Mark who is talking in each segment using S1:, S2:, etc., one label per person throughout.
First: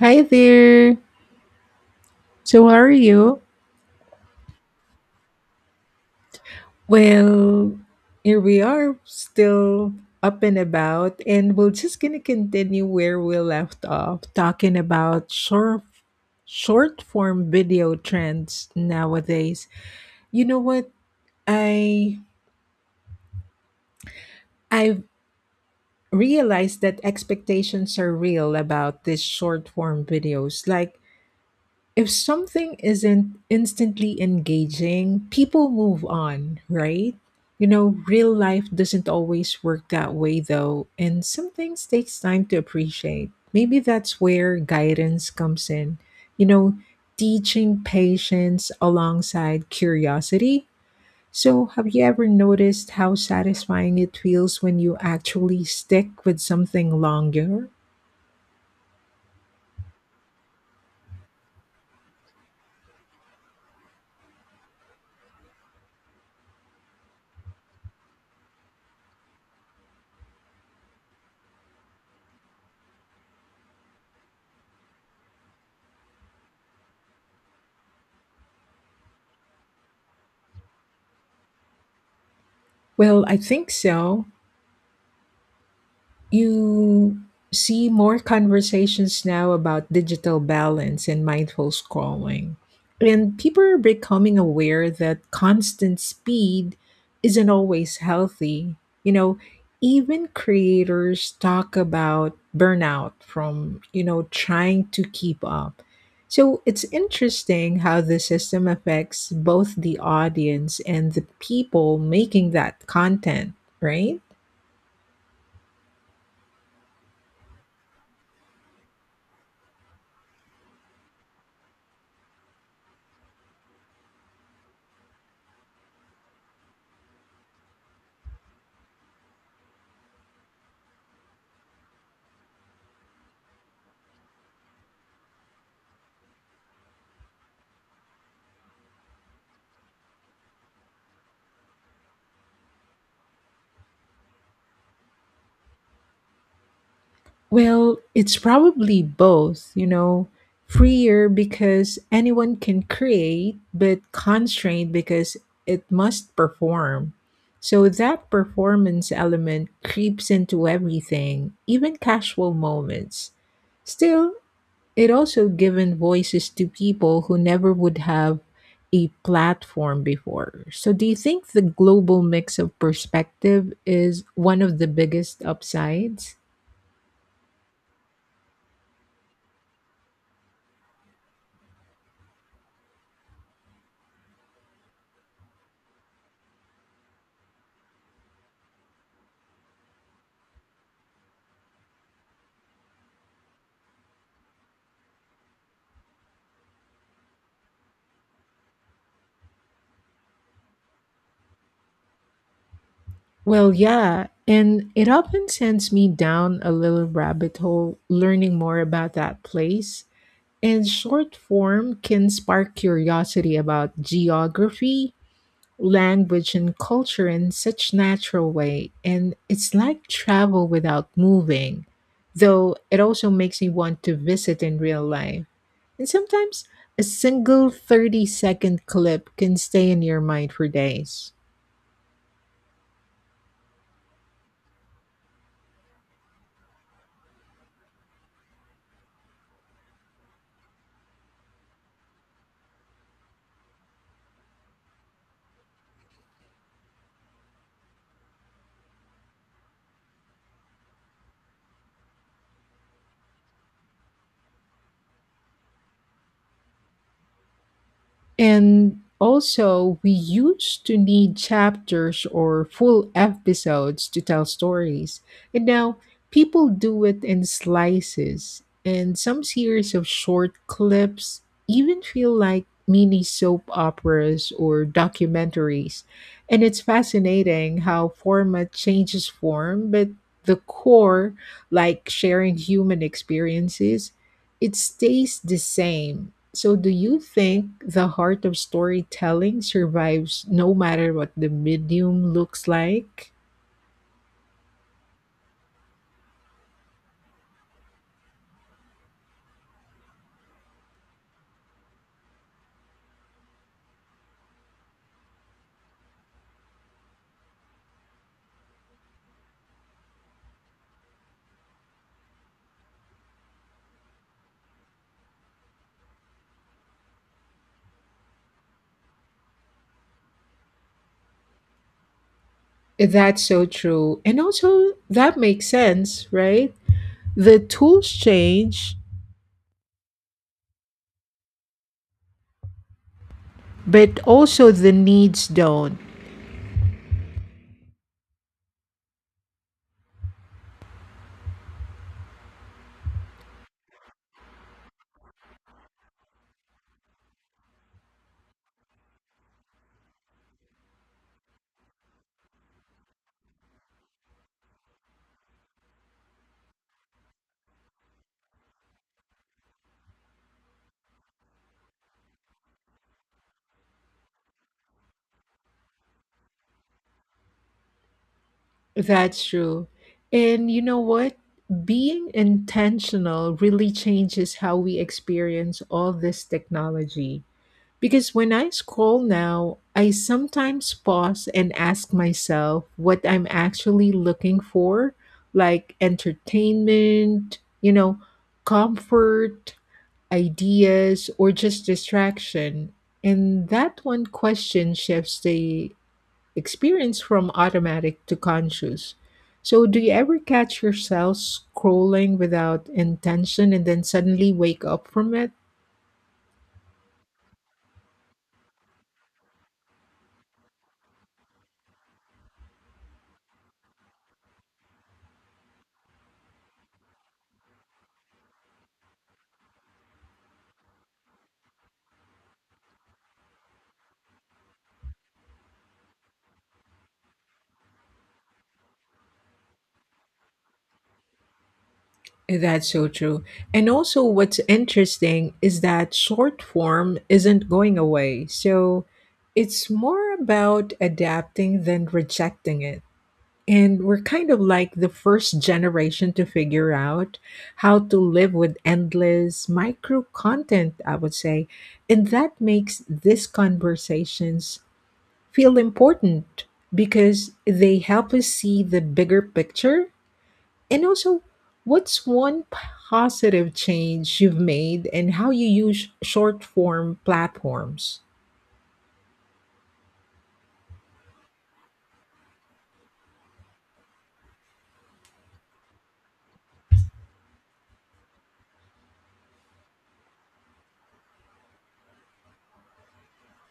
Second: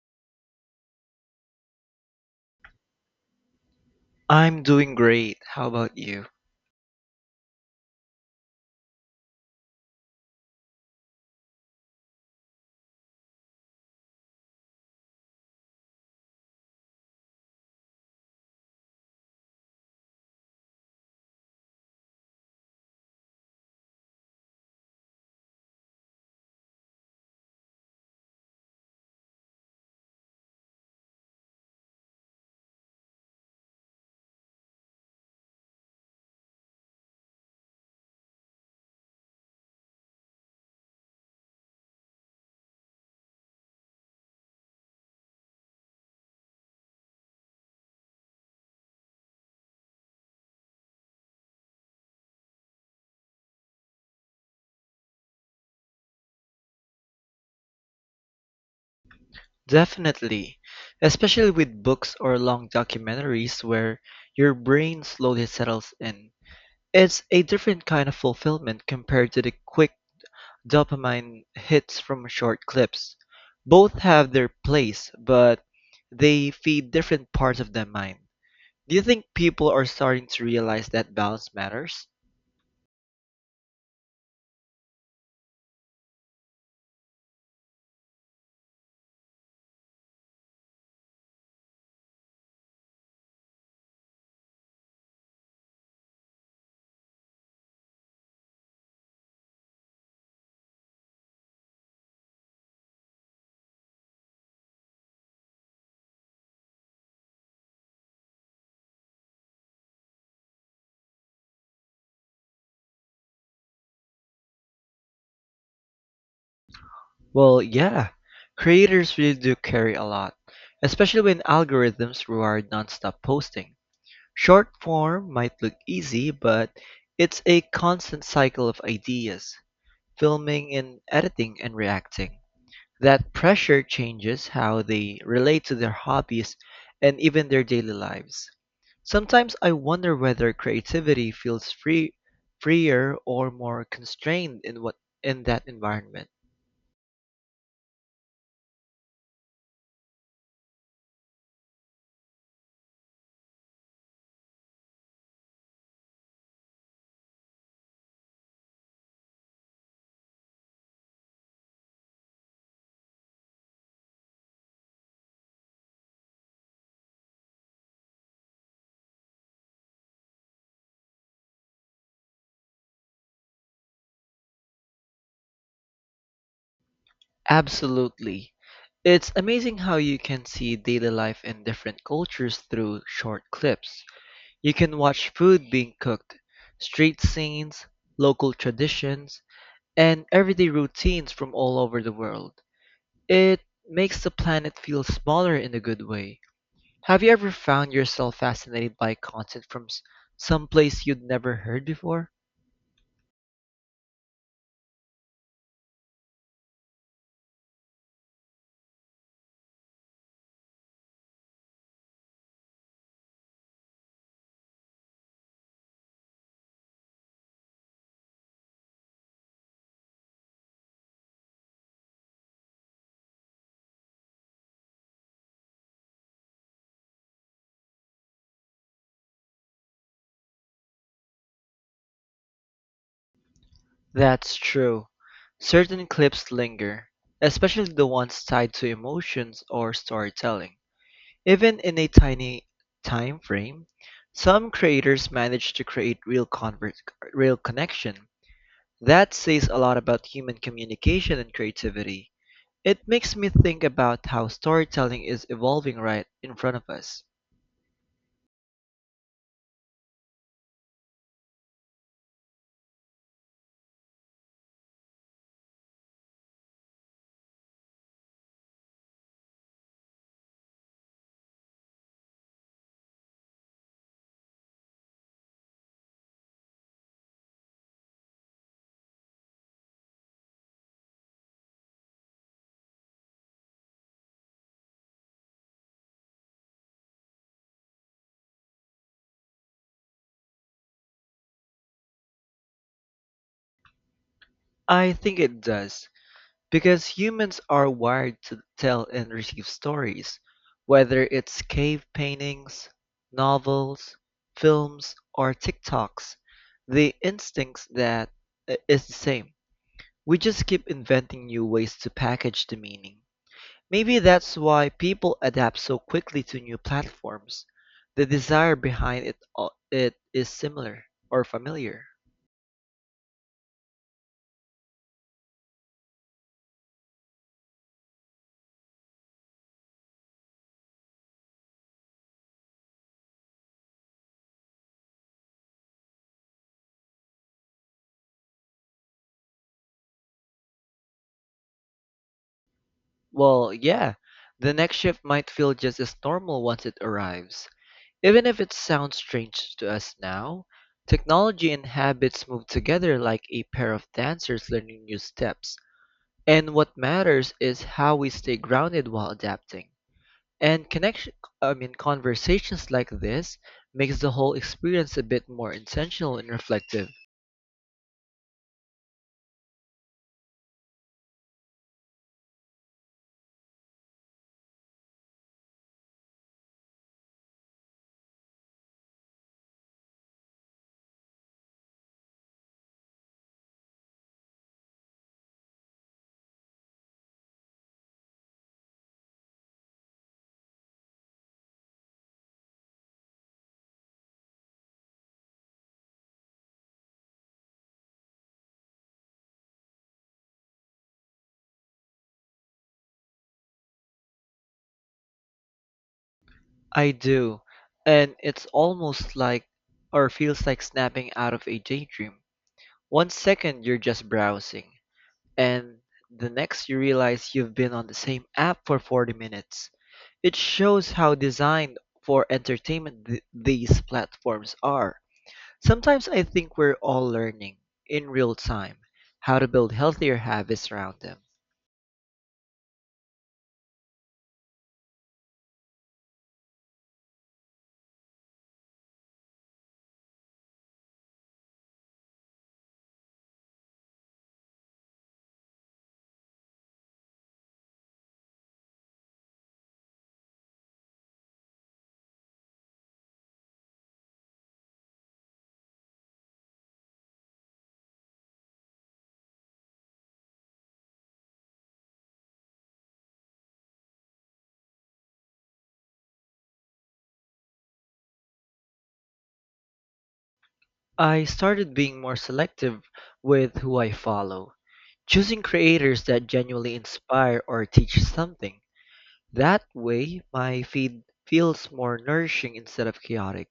S1: Hi there. So, how are you?
S2: I'm doing great. How about you?
S1: Well, here we are, still up and about, and we're just gonna continue where we left off, talking about short form video trends nowadays. You know what? I I've realized that expectations are real about these short form videos. Like if something isn't instantly engaging, people move on, right? You know, real life doesn't always work that way though, and some things takes time to appreciate. Maybe that's where guidance comes in. You know, teaching patience alongside curiosity. So, have you ever noticed how satisfying it feels when you actually stick with something longer?
S2: Definitely. Especially with books or long documentaries where your brain slowly settles in. It's a different kind of fulfillment compared to the quick dopamine hits from short clips. Both have their place, but they feed different parts of the mind. Do you think people are starting to realize that balance matters?
S1: Well, I think so, you see more conversations now about digital balance and mindful scrolling. And people are becoming aware that constant speed isn't always healthy. You know, even creators talk about burnout from, trying to keep up. So it's interesting how the system affects both the audience and the people making that content, right?
S2: Well, yeah. Creators really do carry a lot, especially when algorithms reward nonstop posting. Short form might look easy, but it's a constant cycle of ideas, filming and editing and reacting. That pressure changes how they relate to their hobbies and even their daily lives. Sometimes I wonder whether creativity feels freer or more constrained in that environment.
S1: Well, it's probably both, you know, freer because anyone can create, but constrained because it must perform. So that performance element creeps into everything, even casual moments. Still, it also given voices to people who never would have a platform before. So do you think the global mix of perspective is one of the biggest upsides?
S2: Absolutely. It's amazing how you can see daily life in different cultures through short clips. You can watch food being cooked, street scenes, local traditions, and everyday routines from all over the world. It makes the planet feel smaller in a good way. Have you ever found yourself fascinated by content from some place you'd never heard before?
S1: Well, yeah, and it often sends me down a little rabbit hole learning more about that place. And short form can spark curiosity about geography, language, and culture in such natural way. And it's like travel without moving, though it also makes me want to visit in real life. And sometimes a single 30-second clip can stay in your mind for days.
S2: That's true. Certain clips linger, especially the ones tied to emotions or storytelling. Even in a tiny time frame, some creators manage to create real connection. That says a lot about human communication and creativity. It makes me think about how storytelling is evolving right in front of us.
S1: And also, we used to need chapters or full episodes to tell stories. And now people do it in slices, and some series of short clips even feel like mini soap operas or documentaries. And it's fascinating how format changes form, but the core, like sharing human experiences, it stays the same. So, do you think the heart of storytelling survives no matter what the medium looks like?
S2: I think it does. Because humans are wired to tell and receive stories, whether it's cave paintings, novels, films, or TikToks, the instincts that is the same. We just keep inventing new ways to package the meaning. Maybe that's why people adapt so quickly to new platforms. The desire behind it all, it is similar or familiar.
S1: That's so true. And also, that makes sense, right? The tools change, but also the needs don't.
S2: Well, yeah, the next shift might feel just as normal once it arrives. Even if it sounds strange to us now, technology and habits move together like a pair of dancers learning new steps. And what matters is how we stay grounded while adapting. And connection, I mean, conversations like this makes the whole experience a bit more intentional and reflective.
S1: That's true. And you know what? Being intentional really changes how we experience all this technology. Because when I scroll now, I sometimes pause and ask myself what I'm actually looking for, like entertainment, you know, comfort, ideas, or just distraction. And that one question shifts the experience from automatic to conscious. So, do you ever catch yourself scrolling without intention and then suddenly wake up from it?
S2: I do, and it's almost like, or feels like snapping out of a daydream. One second you're just browsing, and the next you realize you've been on the same app for 40 minutes. It shows how designed for entertainment these platforms are. Sometimes I think we're all learning, in real time, how to build healthier habits around them.
S1: That's so true. And also, what's interesting is that short form isn't going away. So it's more about adapting than rejecting it. And we're kind of like the first generation to figure out how to live with endless micro content, I would say. And that makes these conversations feel important because they help us see the bigger picture. And also, what's one positive change you've made and how you use short form platforms?
S2: I started being more selective with who I follow, choosing creators that genuinely inspire or teach something. That way, my feed feels more nourishing instead of chaotic.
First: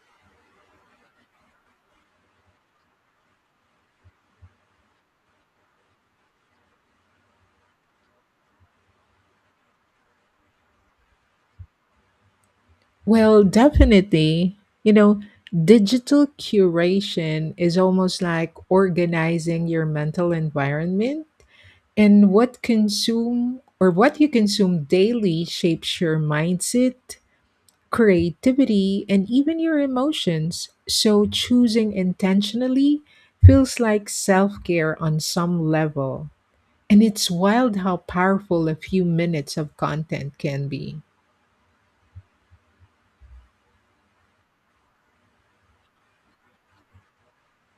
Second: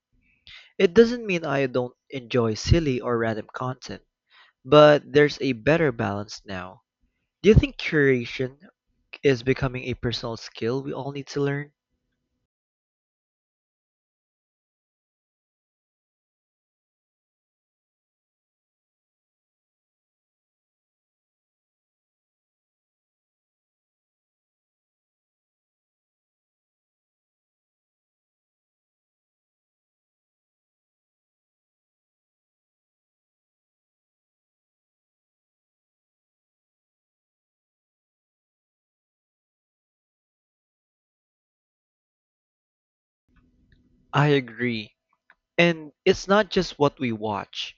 S2: It doesn't mean I don't enjoy silly or random content, but there's a better balance now. Do you think curation is becoming a personal skill we all need to learn?
S1: Well, definitely, you know, digital curation is almost like organizing your mental environment, and what consume or what you consume daily shapes your mindset, creativity, and even your emotions. So, choosing intentionally feels like self care on some level. And it's wild how powerful a few minutes of content can be.
S2: I agree. And it's not just what we watch,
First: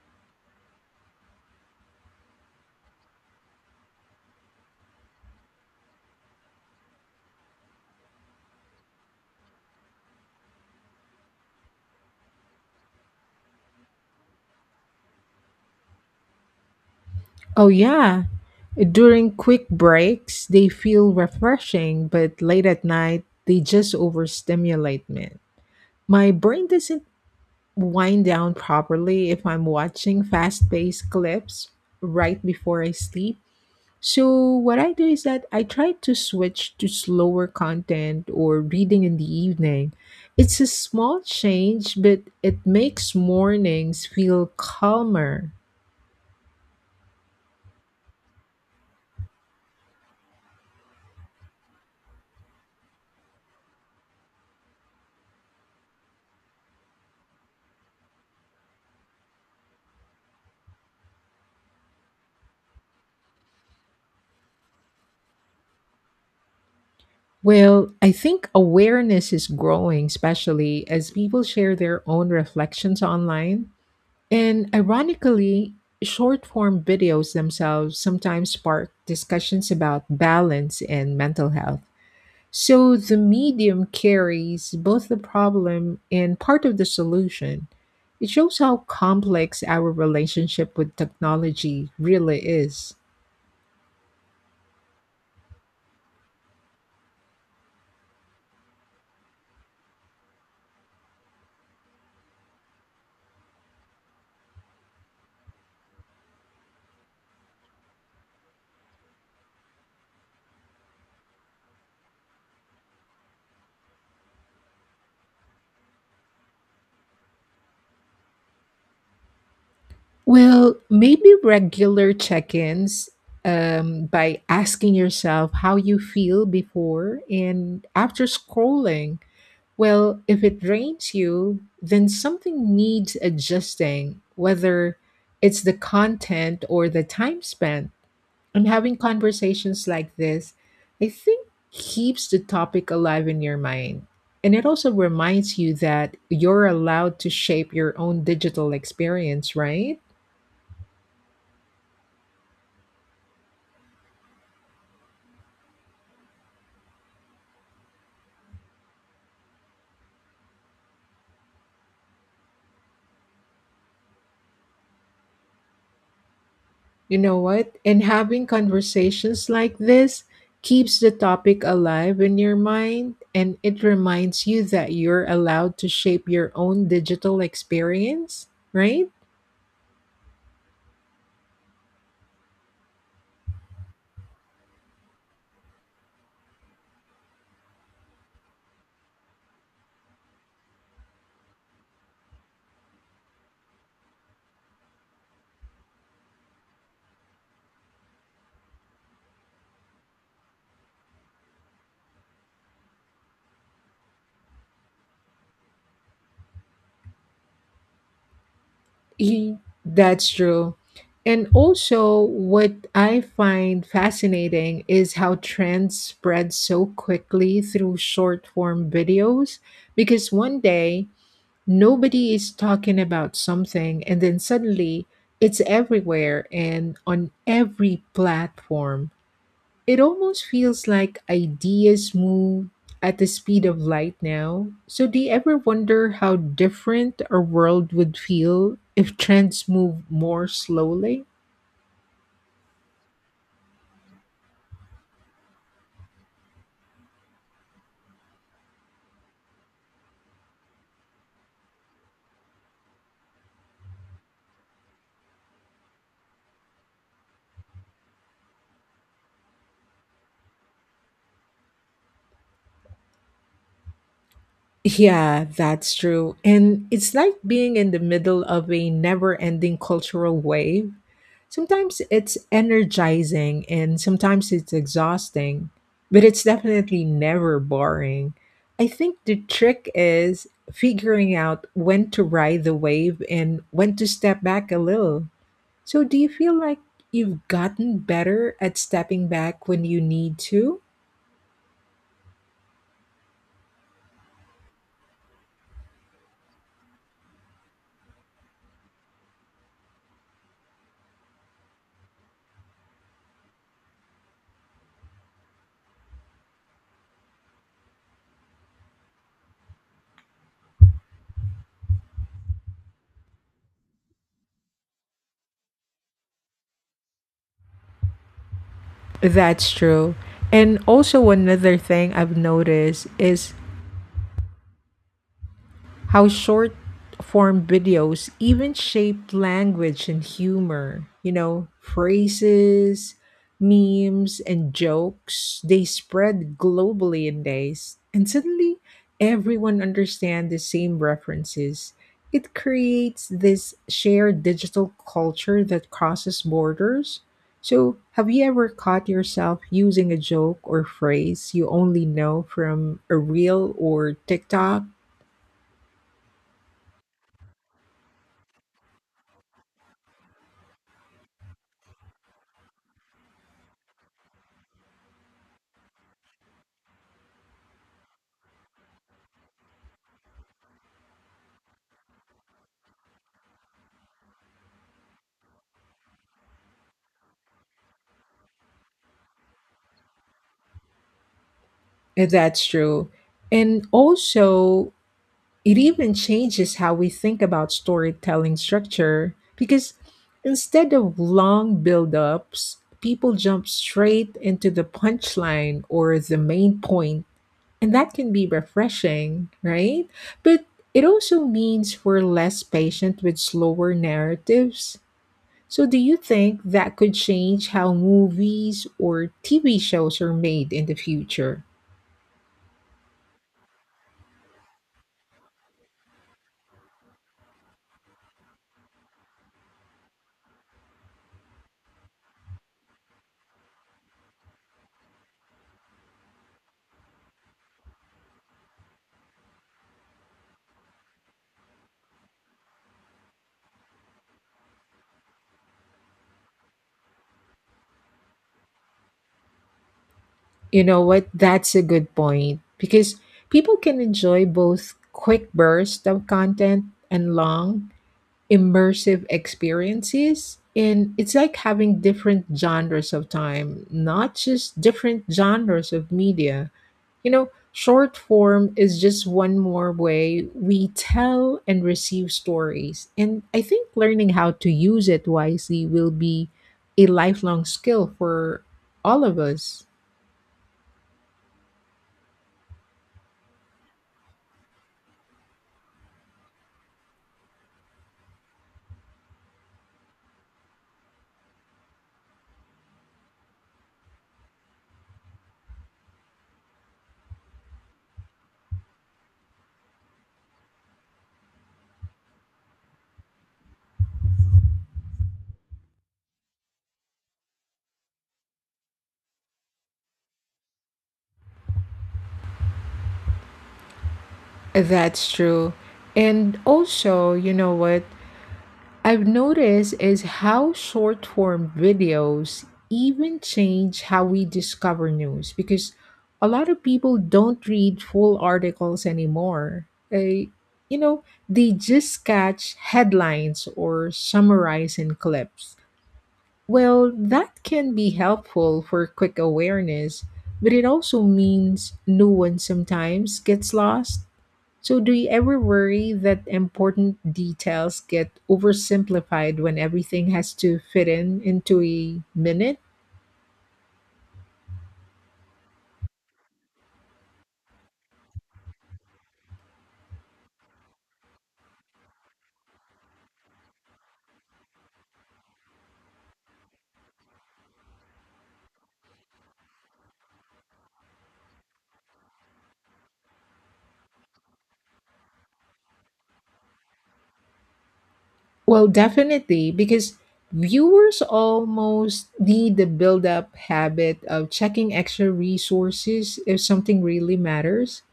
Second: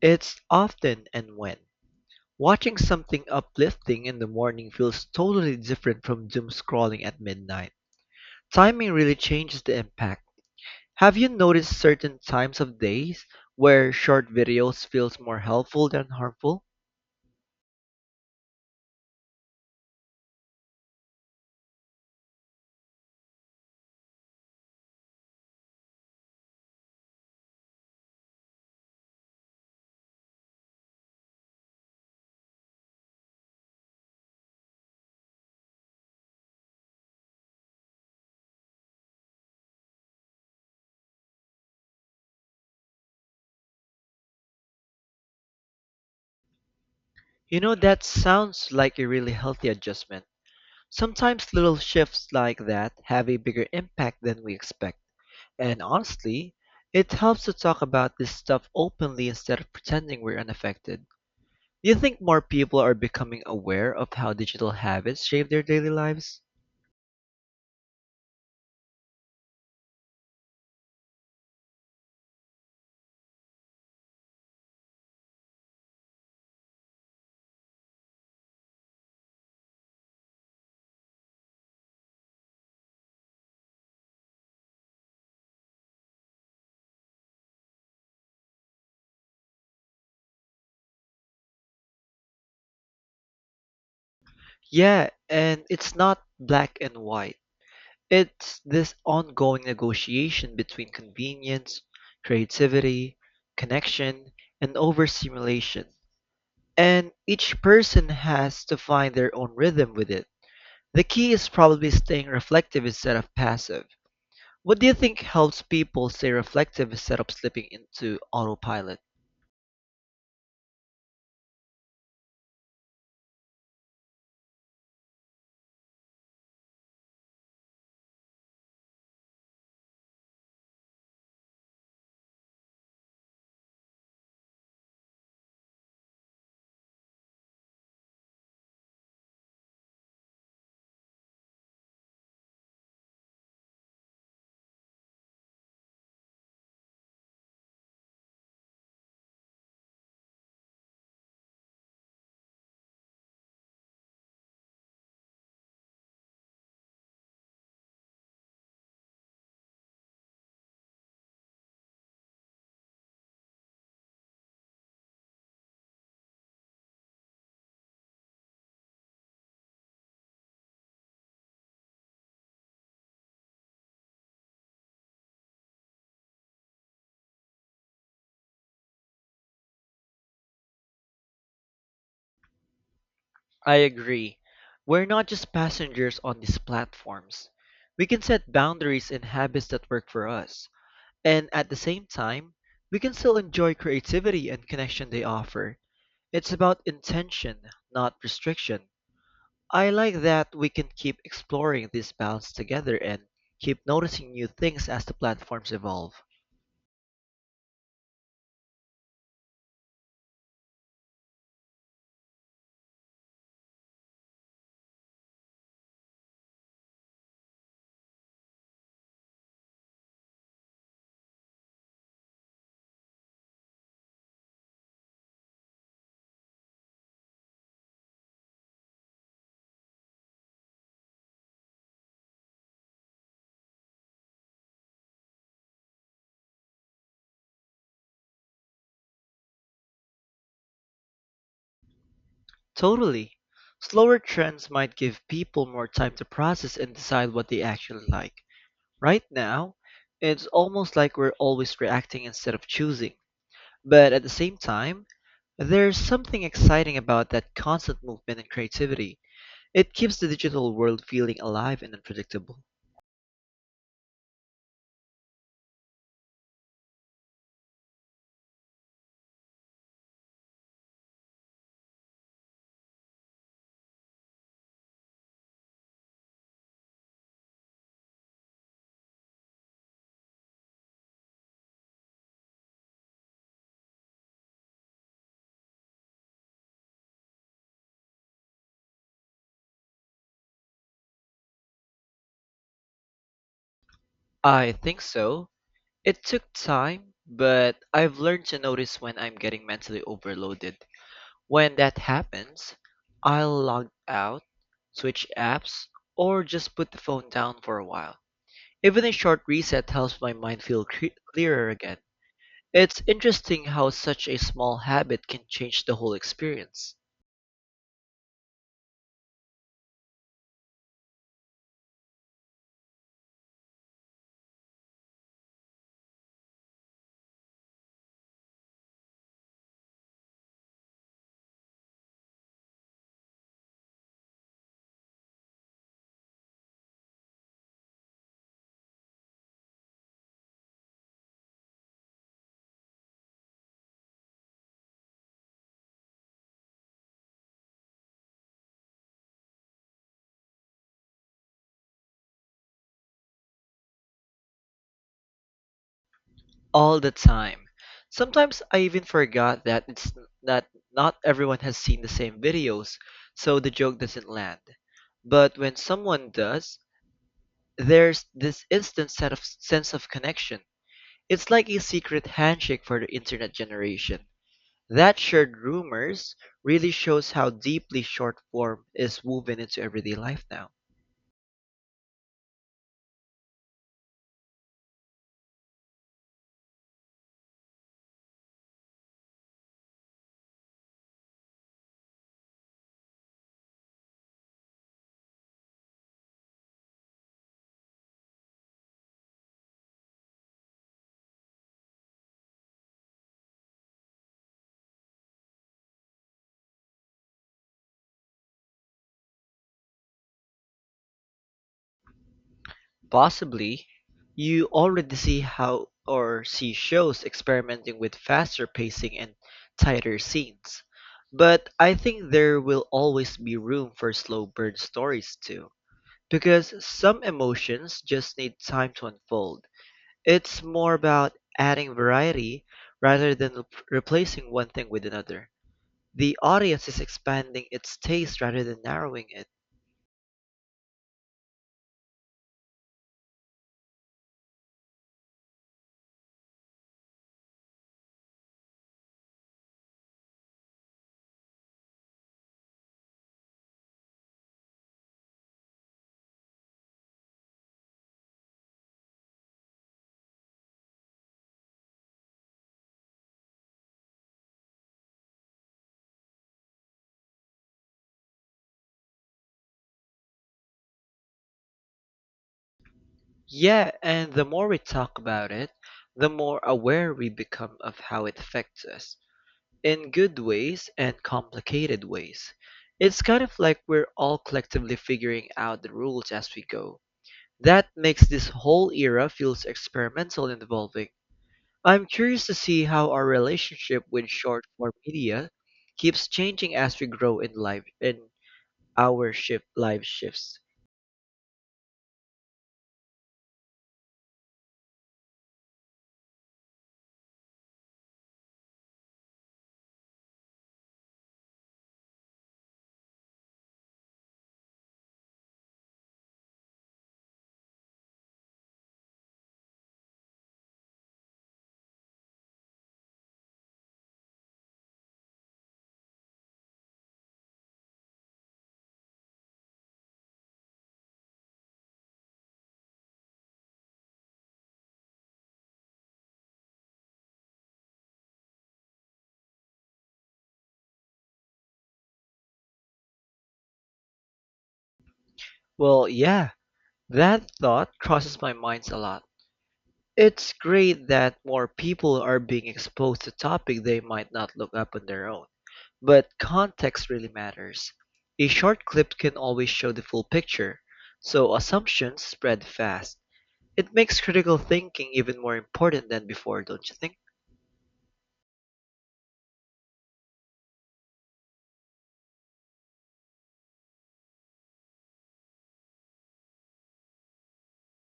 S2: it's often and when. Watching something uplifting in the morning feels totally different from doom scrolling at midnight. Timing really changes the impact. Have you noticed certain times of days where short videos feels more helpful than harmful?
S1: Oh, yeah. During quick breaks, they feel refreshing, but late at night, they just overstimulate me. My brain doesn't wind down properly if I'm watching fast paced clips right before I sleep. So what I do is that I try to switch to slower content or reading in the evening. It's a small change, but it makes mornings feel calmer.
S2: You know, that sounds like a really healthy adjustment. Sometimes little shifts like that have a bigger impact than we expect. And honestly, it helps to talk about this stuff openly instead of pretending we're unaffected. Do you think more people are becoming aware of how digital habits shape their daily lives?
S1: Well, I think awareness is growing, especially as people share their own reflections online. And ironically, short form videos themselves sometimes spark discussions about balance and mental health. So the medium carries both the problem and part of the solution. It shows how complex our relationship with technology really is.
S2: Yeah, and it's not black and white. It's this ongoing negotiation between convenience, creativity, connection, and overstimulation. And each person has to find their own rhythm with it. The key is probably staying reflective instead of passive. What do you think helps people stay reflective instead of slipping into autopilot?
S1: Well, maybe regular check ins by asking yourself how you feel before and after scrolling. Well, if it drains you, then something needs adjusting, whether it's the content or the time spent. And having conversations like this, I think, keeps the topic alive in your mind. And it also reminds you that you're allowed to shape your own digital experience, right? You know what? And having conversations like this keeps the topic alive in your mind, and it reminds you that you're allowed to shape your own digital experience, right?
S2: I agree. We're not just passengers on these platforms. We can set boundaries and habits that work for us. And at the same time, we can still enjoy creativity and connection they offer. It's about intention, not restriction. I like that we can keep exploring this balance together and keep noticing new things as the platforms evolve.
S1: That's true. And also, what I find fascinating is how trends spread so quickly through short form videos, because one day, nobody is talking about something, and then suddenly it's everywhere and on every platform. It almost feels like ideas move at the speed of light now. So, do you ever wonder how different our world would feel if trends move more slowly?
S2: Totally. Slower trends might give people more time to process and decide what they actually like. Right now, it's almost like we're always reacting instead of choosing. But at the same time, there's something exciting about that constant movement and creativity. It keeps the digital world feeling alive and unpredictable.
S1: Yeah, that's true. And it's like being in the middle of a never ending cultural wave. Sometimes it's energizing and sometimes it's exhausting, but it's definitely never boring. I think the trick is figuring out when to ride the wave and when to step back a little. So, do you feel like you've gotten better at stepping back when you need to?
S2: I think so. It took time, but I've learned to notice when I'm getting mentally overloaded. When that happens, I'll log out, switch apps, or just put the phone down for a while. Even a short reset helps my mind clearer again. It's interesting how such a small habit can change the whole experience.
S1: That's true. And also, another thing I've noticed is how short form videos even shape language and humor. You know, phrases, memes, and jokes, they spread globally in days. And suddenly, everyone understands the same references. It creates this shared digital culture that crosses borders. So, have you ever caught yourself using a joke or phrase you only know from a reel or TikTok?
S2: All the time. Sometimes I even forgot that not everyone has seen the same videos, so the joke doesn't land. But when someone does, there's this instant set of sense of connection. It's like a secret handshake for the internet generation. That shared rumors really shows how deeply short form is woven into everyday life now.
S1: That's true. And also, it even changes how we think about storytelling structure, because instead of long build-ups, people jump straight into the punchline or the main point, and that can be refreshing, right? But it also means we're less patient with slower narratives. So, do you think that could change how movies or TV shows are made in the future?
S2: Possibly, you already see how or see shows experimenting with faster pacing and tighter scenes. But I think there will always be room for slow burn stories too. Because some emotions just need time to unfold. It's more about adding variety rather than replacing one thing with another. The audience is expanding its taste rather than narrowing it.
S1: You know what? That's a good point because people can enjoy both quick bursts of content and long, immersive experiences. And it's like having different genres of time, not just different genres of media. You know, short form is just one more way we tell and receive stories. And I think learning how to use it wisely will be a lifelong skill for all of us.
S2: Yeah, and the more we talk about it, the more aware we become of how it affects us, in good ways and complicated ways. It's kind of like we're all collectively figuring out the rules as we go. That makes this whole era feels experimental and evolving. I'm curious to see how our relationship with short form media keeps changing as we grow in our shifts.
S1: That's true. And also, you know what I've noticed is how short form videos even change how we discover news, because a lot of people don't read full articles anymore. They, you know, they just catch headlines or summarize in clips. Well, that can be helpful for quick awareness, but it also means new one sometimes gets lost. So, do you ever worry that important details get oversimplified when everything has to fit in into a minute?
S2: Well, yeah, that thought crosses my mind a lot. It's great that more people are being exposed to topics they might not look up on their own, but context really matters. A short clip can always show the full picture, so assumptions spread fast. It makes critical thinking even more important than before, don't you think?
S1: Well, definitely, because viewers almost need the build up habit of checking extra resources if something really matters.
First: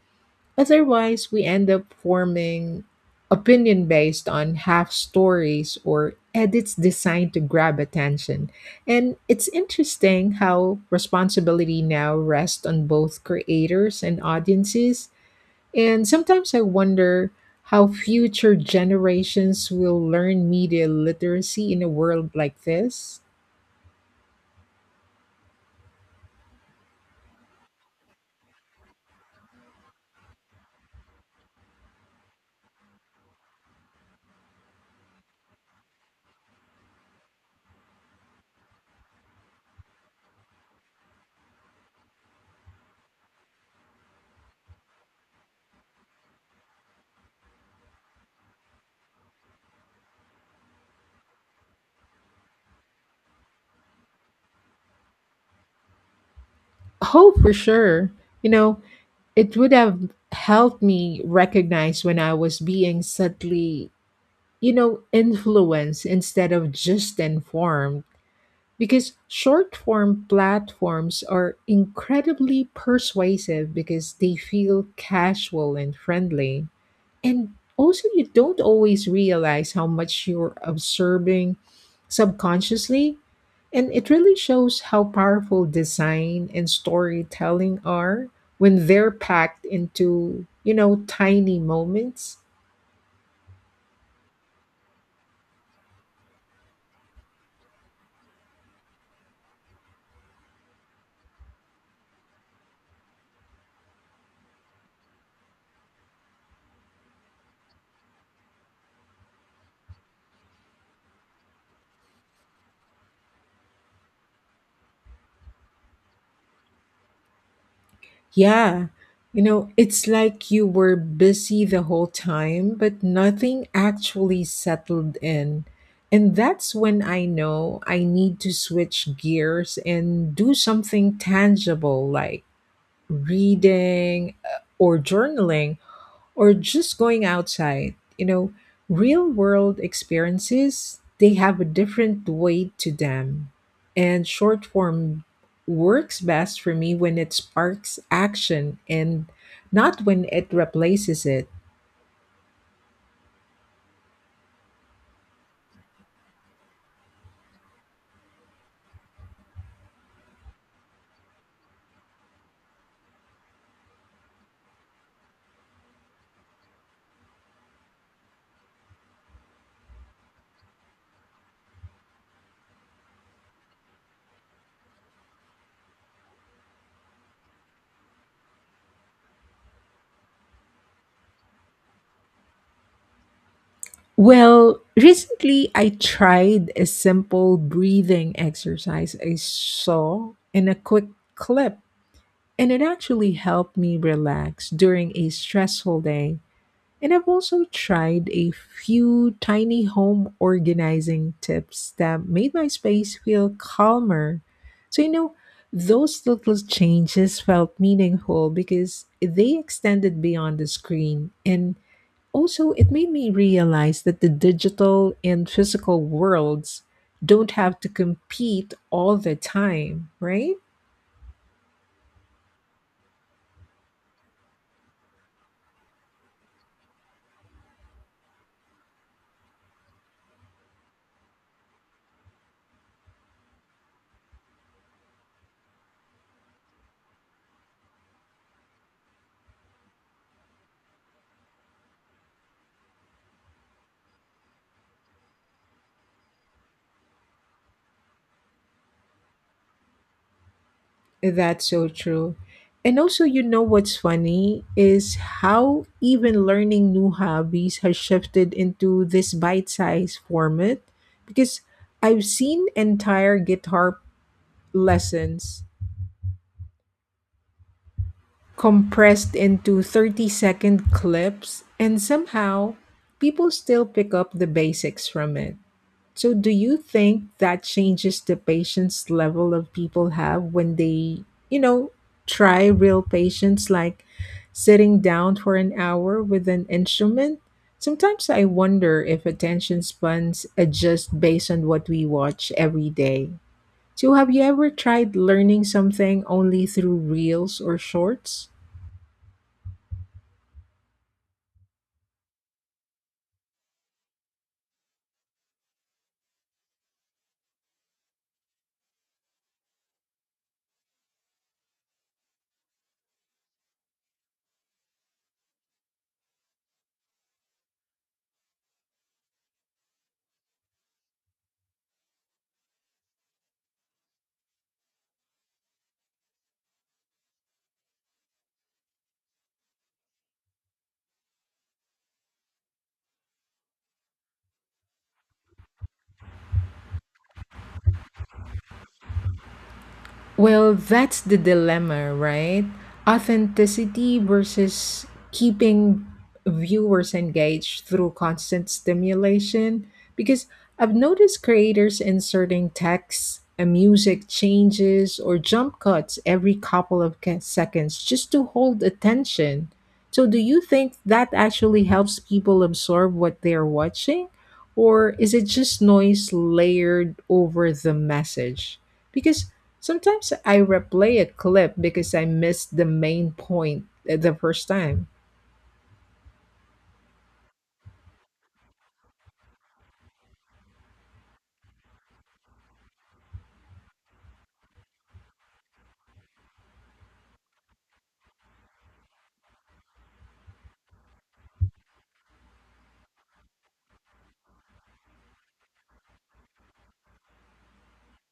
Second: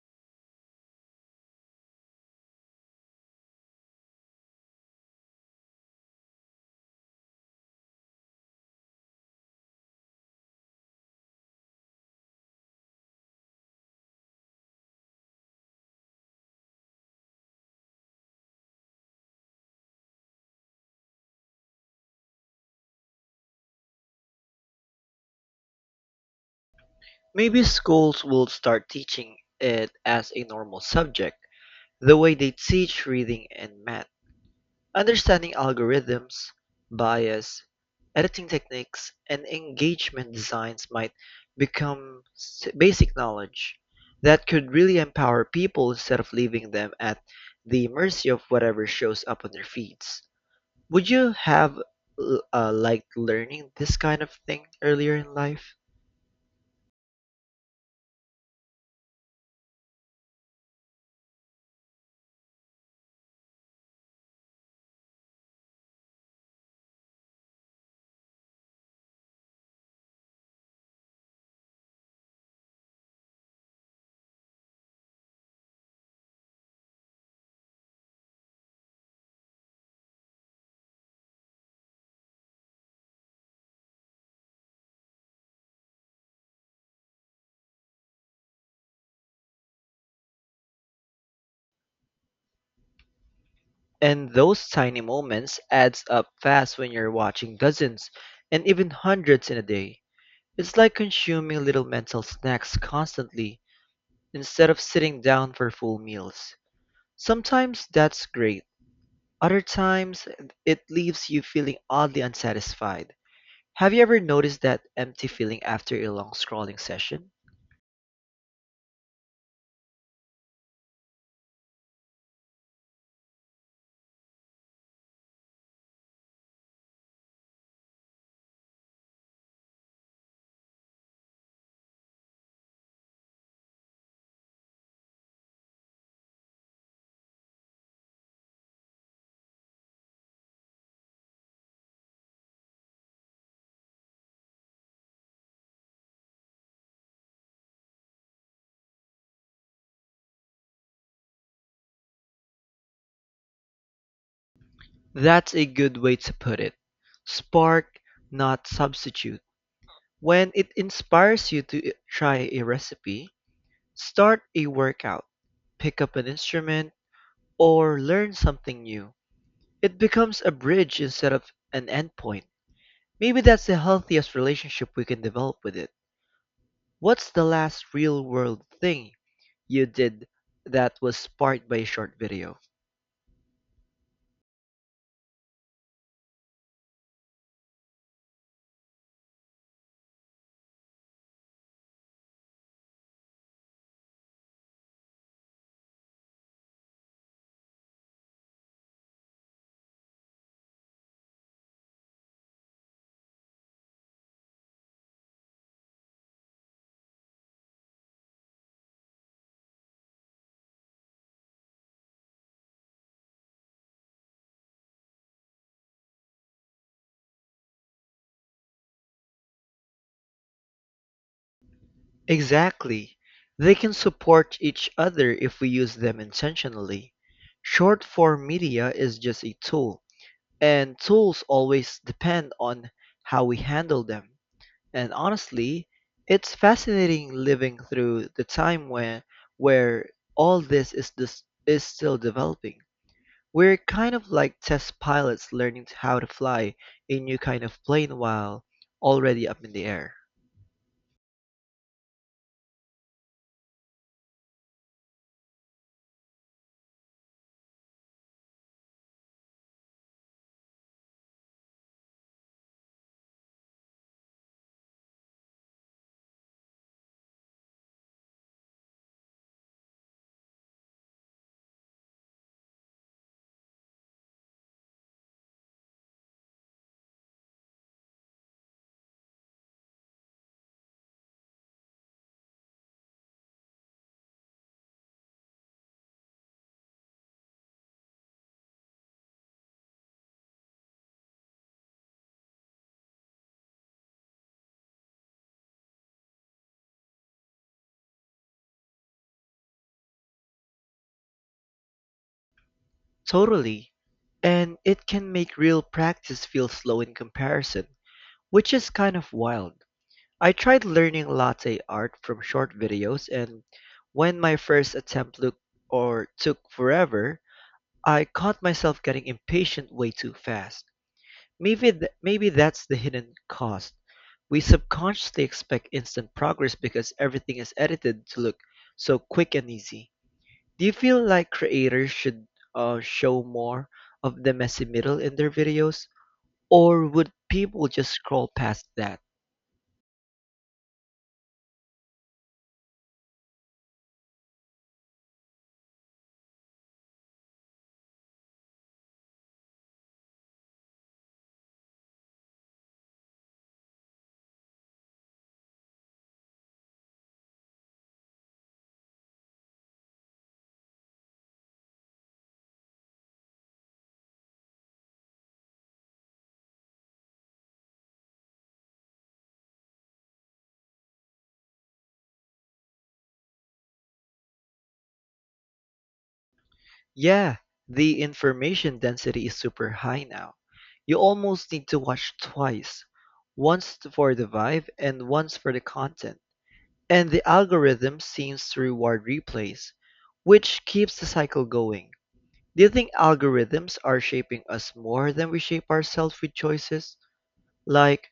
S1: Otherwise, we end up forming opinion based on half stories or edits designed to grab attention. And it's interesting how responsibility now rests on both creators and audiences. And sometimes I wonder how future generations will learn media literacy in a world like this.
S2: Maybe schools will start teaching it as a normal subject, the way they teach reading and math. Understanding algorithms, bias, editing techniques, and engagement designs might become basic knowledge that could really empower people instead of leaving them at the mercy of whatever shows up on their feeds. Would you have liked learning this kind of thing earlier in life?
S1: Oh, for sure. You know, it would have helped me recognize when I was being subtly, you know, influence instead of just informed. Because short form platforms are incredibly persuasive because they feel casual and friendly. And also, you don't always realize how much you're observing subconsciously. And it really shows how powerful design and storytelling are when they're packed into, you know, tiny moments.
S2: And those tiny moments adds up fast when you're watching dozens and even hundreds in a day. It's like consuming little mental snacks constantly instead of sitting down for full meals. Sometimes that's great. Other times it leaves you feeling oddly unsatisfied. Have you ever noticed that empty feeling after a long scrolling session?
S1: Yeah. You know, it's like you were busy the whole time, but nothing actually settled in. And that's when I know I need to switch gears and do something tangible like reading or journaling or just going outside. You know, real world experiences, they have a different weight to them. And short form works best for me when it sparks action and not when it replaces it.
S2: That's a good way to put it. Spark, not substitute. When it inspires you to try a recipe, start a workout, pick up an instrument, or learn something new. It becomes a bridge instead of an endpoint. Maybe that's the healthiest relationship we can develop with it. What's the last real world thing you did that was sparked by a short video?
S1: Well, recently I tried a simple breathing exercise I saw in a quick clip, and it actually helped me relax during a stressful day. And I've also tried a few tiny home organizing tips that made my space feel calmer. So, you know, those little changes felt meaningful because they extended beyond the screen. And also, it made me realize that the digital and physical worlds don't have to compete all the time, right?
S2: Exactly. They can support each other if we use them intentionally. Short form media is just a tool, and tools always depend on how we handle them. And honestly, it's fascinating living through the time when where all this is still developing. We're kind of like test pilots learning how to fly a new kind of plane while already up in the air.
S1: That's so true. And also, you know what's funny is how even learning new hobbies has shifted into this bite sized format, because I've seen entire guitar lessons compressed into 30-second clips, and somehow people still pick up the basics from it. So, do you think that changes the patience level of people have when they, you know, try real patience, like sitting down for an hour with an instrument? Sometimes I wonder if attention spans adjust based on what we watch every day. So, have you ever tried learning something only through reels or shorts?
S2: Totally. And it can make real practice feel slow in comparison, which is kind of wild. I tried learning latte art from short videos and when my first attempt looked or took forever, I caught myself getting impatient way too fast. Maybe that's the hidden cost. We subconsciously expect instant progress because everything is edited to look so quick and easy. Do you feel like creators should show more of the messy middle in their videos, or would people just scroll past that?
S1: Well, that's the dilemma, right? Authenticity versus keeping viewers engaged through constant stimulation. Because I've noticed creators inserting text and music changes or jump cuts every couple of seconds just to hold attention. So, do you think that actually helps people absorb what they're watching? Or is it just noise layered over the message? Because sometimes I replay a clip because I missed the main point the first time.
S2: Yeah, the information density is super high now. You almost need to watch twice, once for the vibe and once for the content. And the algorithm seems to reward replays, which keeps the cycle going. Do you think algorithms are shaping us more than we shape ourselves with choices? Like,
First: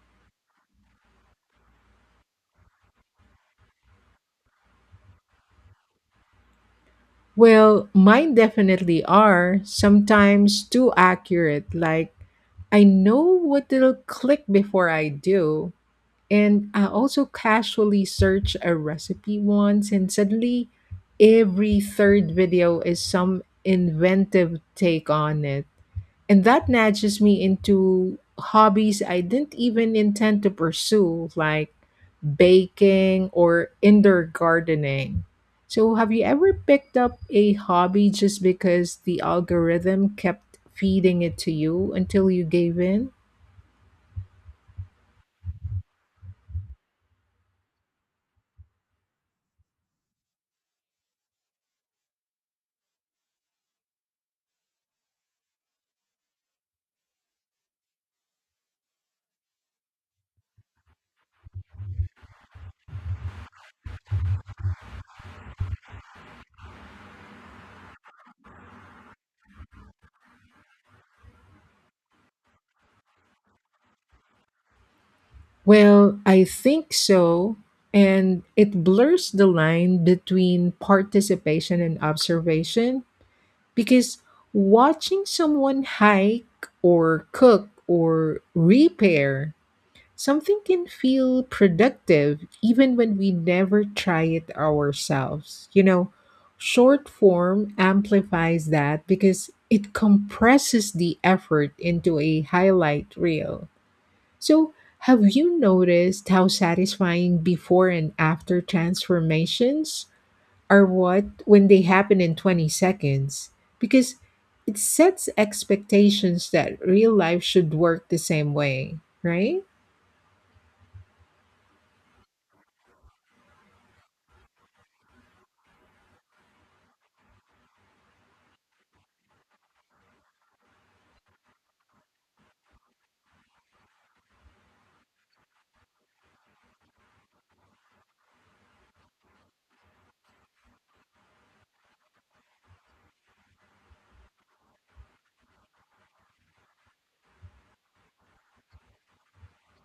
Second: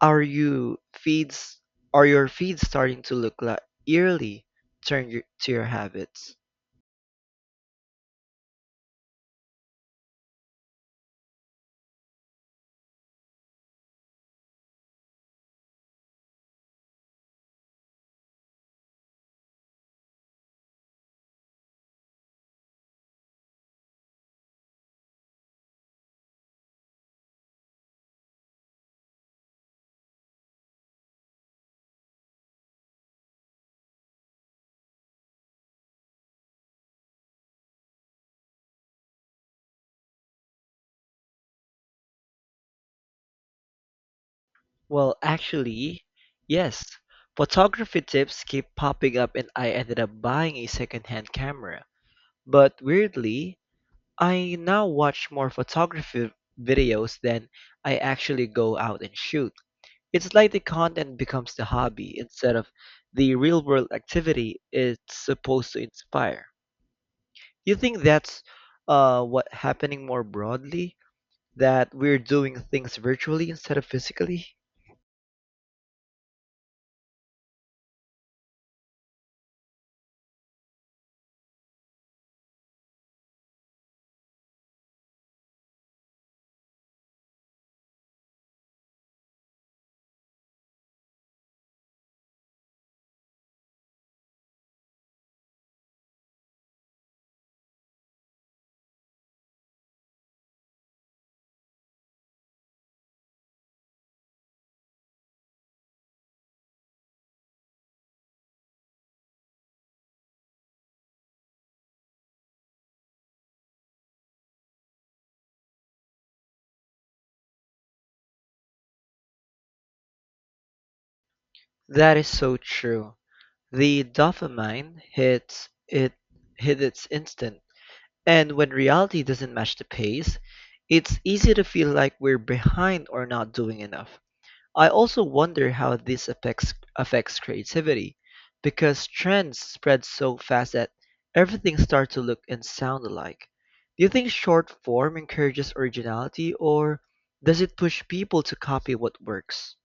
S2: are you feeds are your feeds starting to look like eerily? Turn to your habits?
S1: Well, mine definitely are sometimes too accurate. Like, I know what it'll click before I do. And I also casually search a recipe once, and suddenly every third video is some inventive take on it, and that nudges me into hobbies I didn't even intend to pursue, like baking or indoor gardening. So, have you ever picked up a hobby just because the algorithm kept feeding it to you until you gave in?
S2: Well, actually, yes. Photography tips keep popping up and I ended up buying a secondhand camera. But weirdly, I now watch more photography videos than I actually go out and shoot. It's like the content becomes the hobby instead of the real world activity it's supposed to inspire. You think that's what happening more broadly? That we're doing things virtually instead of physically?
S1: Well, I think so. And it blurs the line between participation and observation. Because watching someone hike or cook or repair something can feel productive even when we never try it ourselves. You know, short form amplifies that because it compresses the effort into a highlight reel. So, have you noticed how satisfying before and after transformations are what when they happen in 20 seconds, because it sets expectations that real life should work the same way, right?
S2: That is so true. The dopamine hits it hit its instant. And when reality doesn't match the pace, it's easy to feel like we're behind or not doing enough. I also wonder how this affects creativity, because trends spread so fast that everything starts to look and sound alike. Do you think short form encourages originality, or does it push people to copy what works?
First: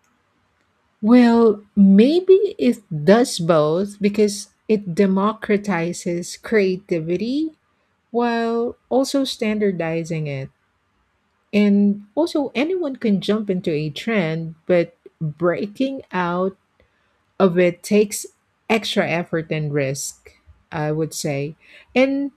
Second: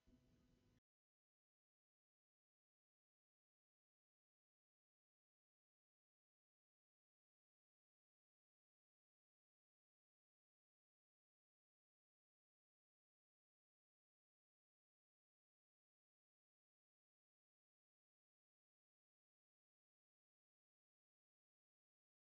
S1: Well, maybe it does both because it democratizes creativity while also standardizing it. And also, anyone can jump into a trend, but breaking out of it takes extra effort and risk, I would say. And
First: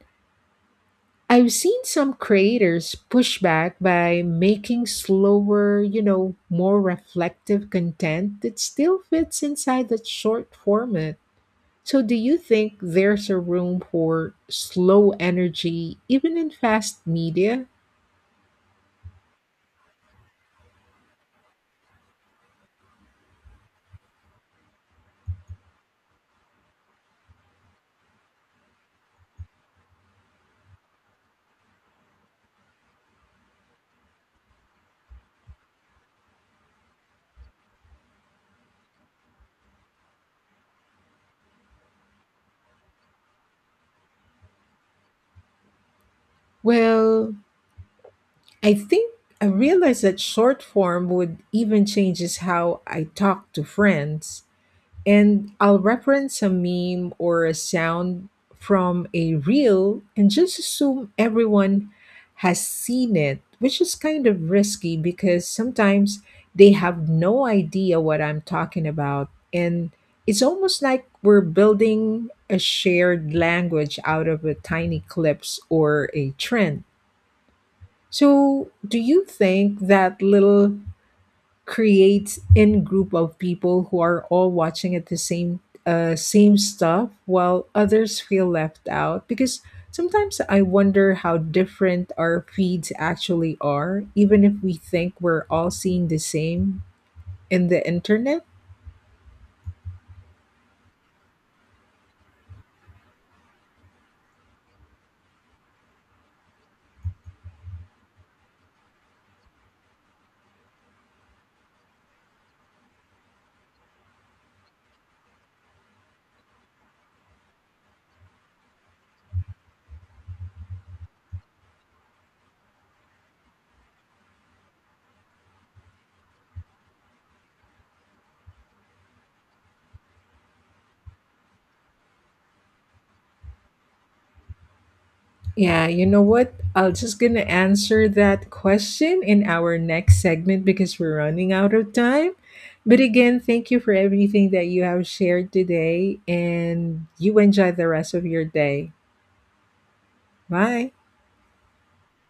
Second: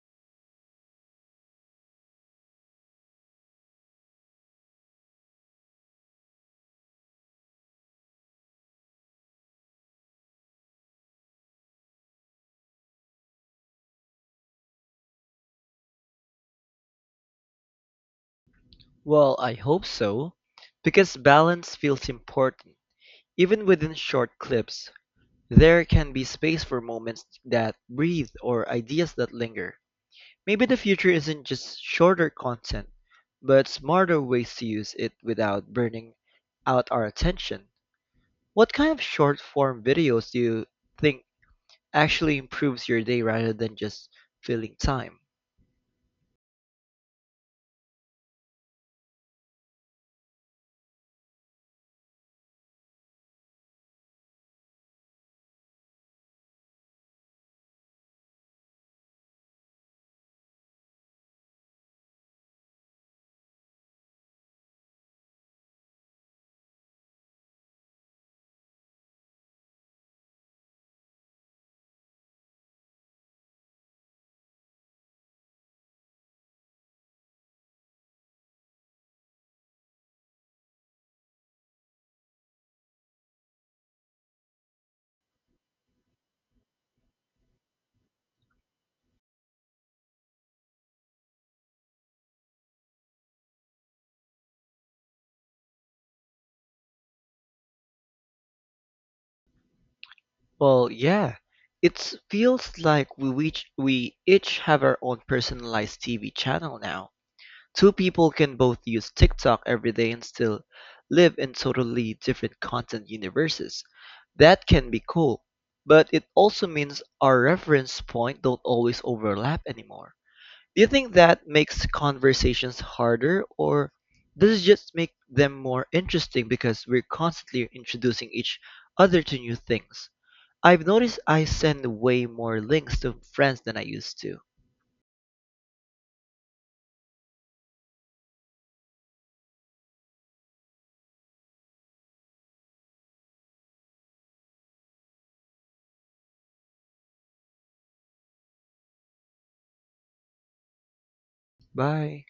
S1: I've seen some creators push back by making slower, you know, more reflective content that still fits inside that short format. So, do you think there's a room for slow energy even in fast media?
S2: Well, I hope so, because balance feels important, even within short clips. There can be space for moments that breathe or ideas that linger. Maybe the future isn't just shorter content, but smarter ways to use it without burning out our attention. What kind of short form videos do you think actually improves your day rather than just filling time?
S1: Well, I think I realized that short form would even changes how I talk to friends. And I'll reference a meme or a sound from a reel and just assume everyone has seen it, which is kind of risky because sometimes they have no idea what I'm talking about. And it's almost like we're building a shared language out of a tiny clips or a trend. So, do you think that little creates in group of people who are all watching at the same stuff while others feel left out, because sometimes I wonder how different our feeds actually are even if we think we're all seeing the same in the internet.
S2: Well, yeah. It feels like we each have our own personalized TV channel now. Two people can both use TikTok every day and still live in totally different content universes. That can be cool, but it also means our reference point don't always overlap anymore. Do you think that makes conversations harder or does it just make them more interesting because we're constantly introducing each other to new things? I've noticed I send way more links to friends than I used to.
S1: Yeah, you know what? I'm just gonna answer that question in our next segment because we're running out of time. But again, thank you for everything that you have shared today, and you enjoy the rest of your day. Bye.
S2: Bye.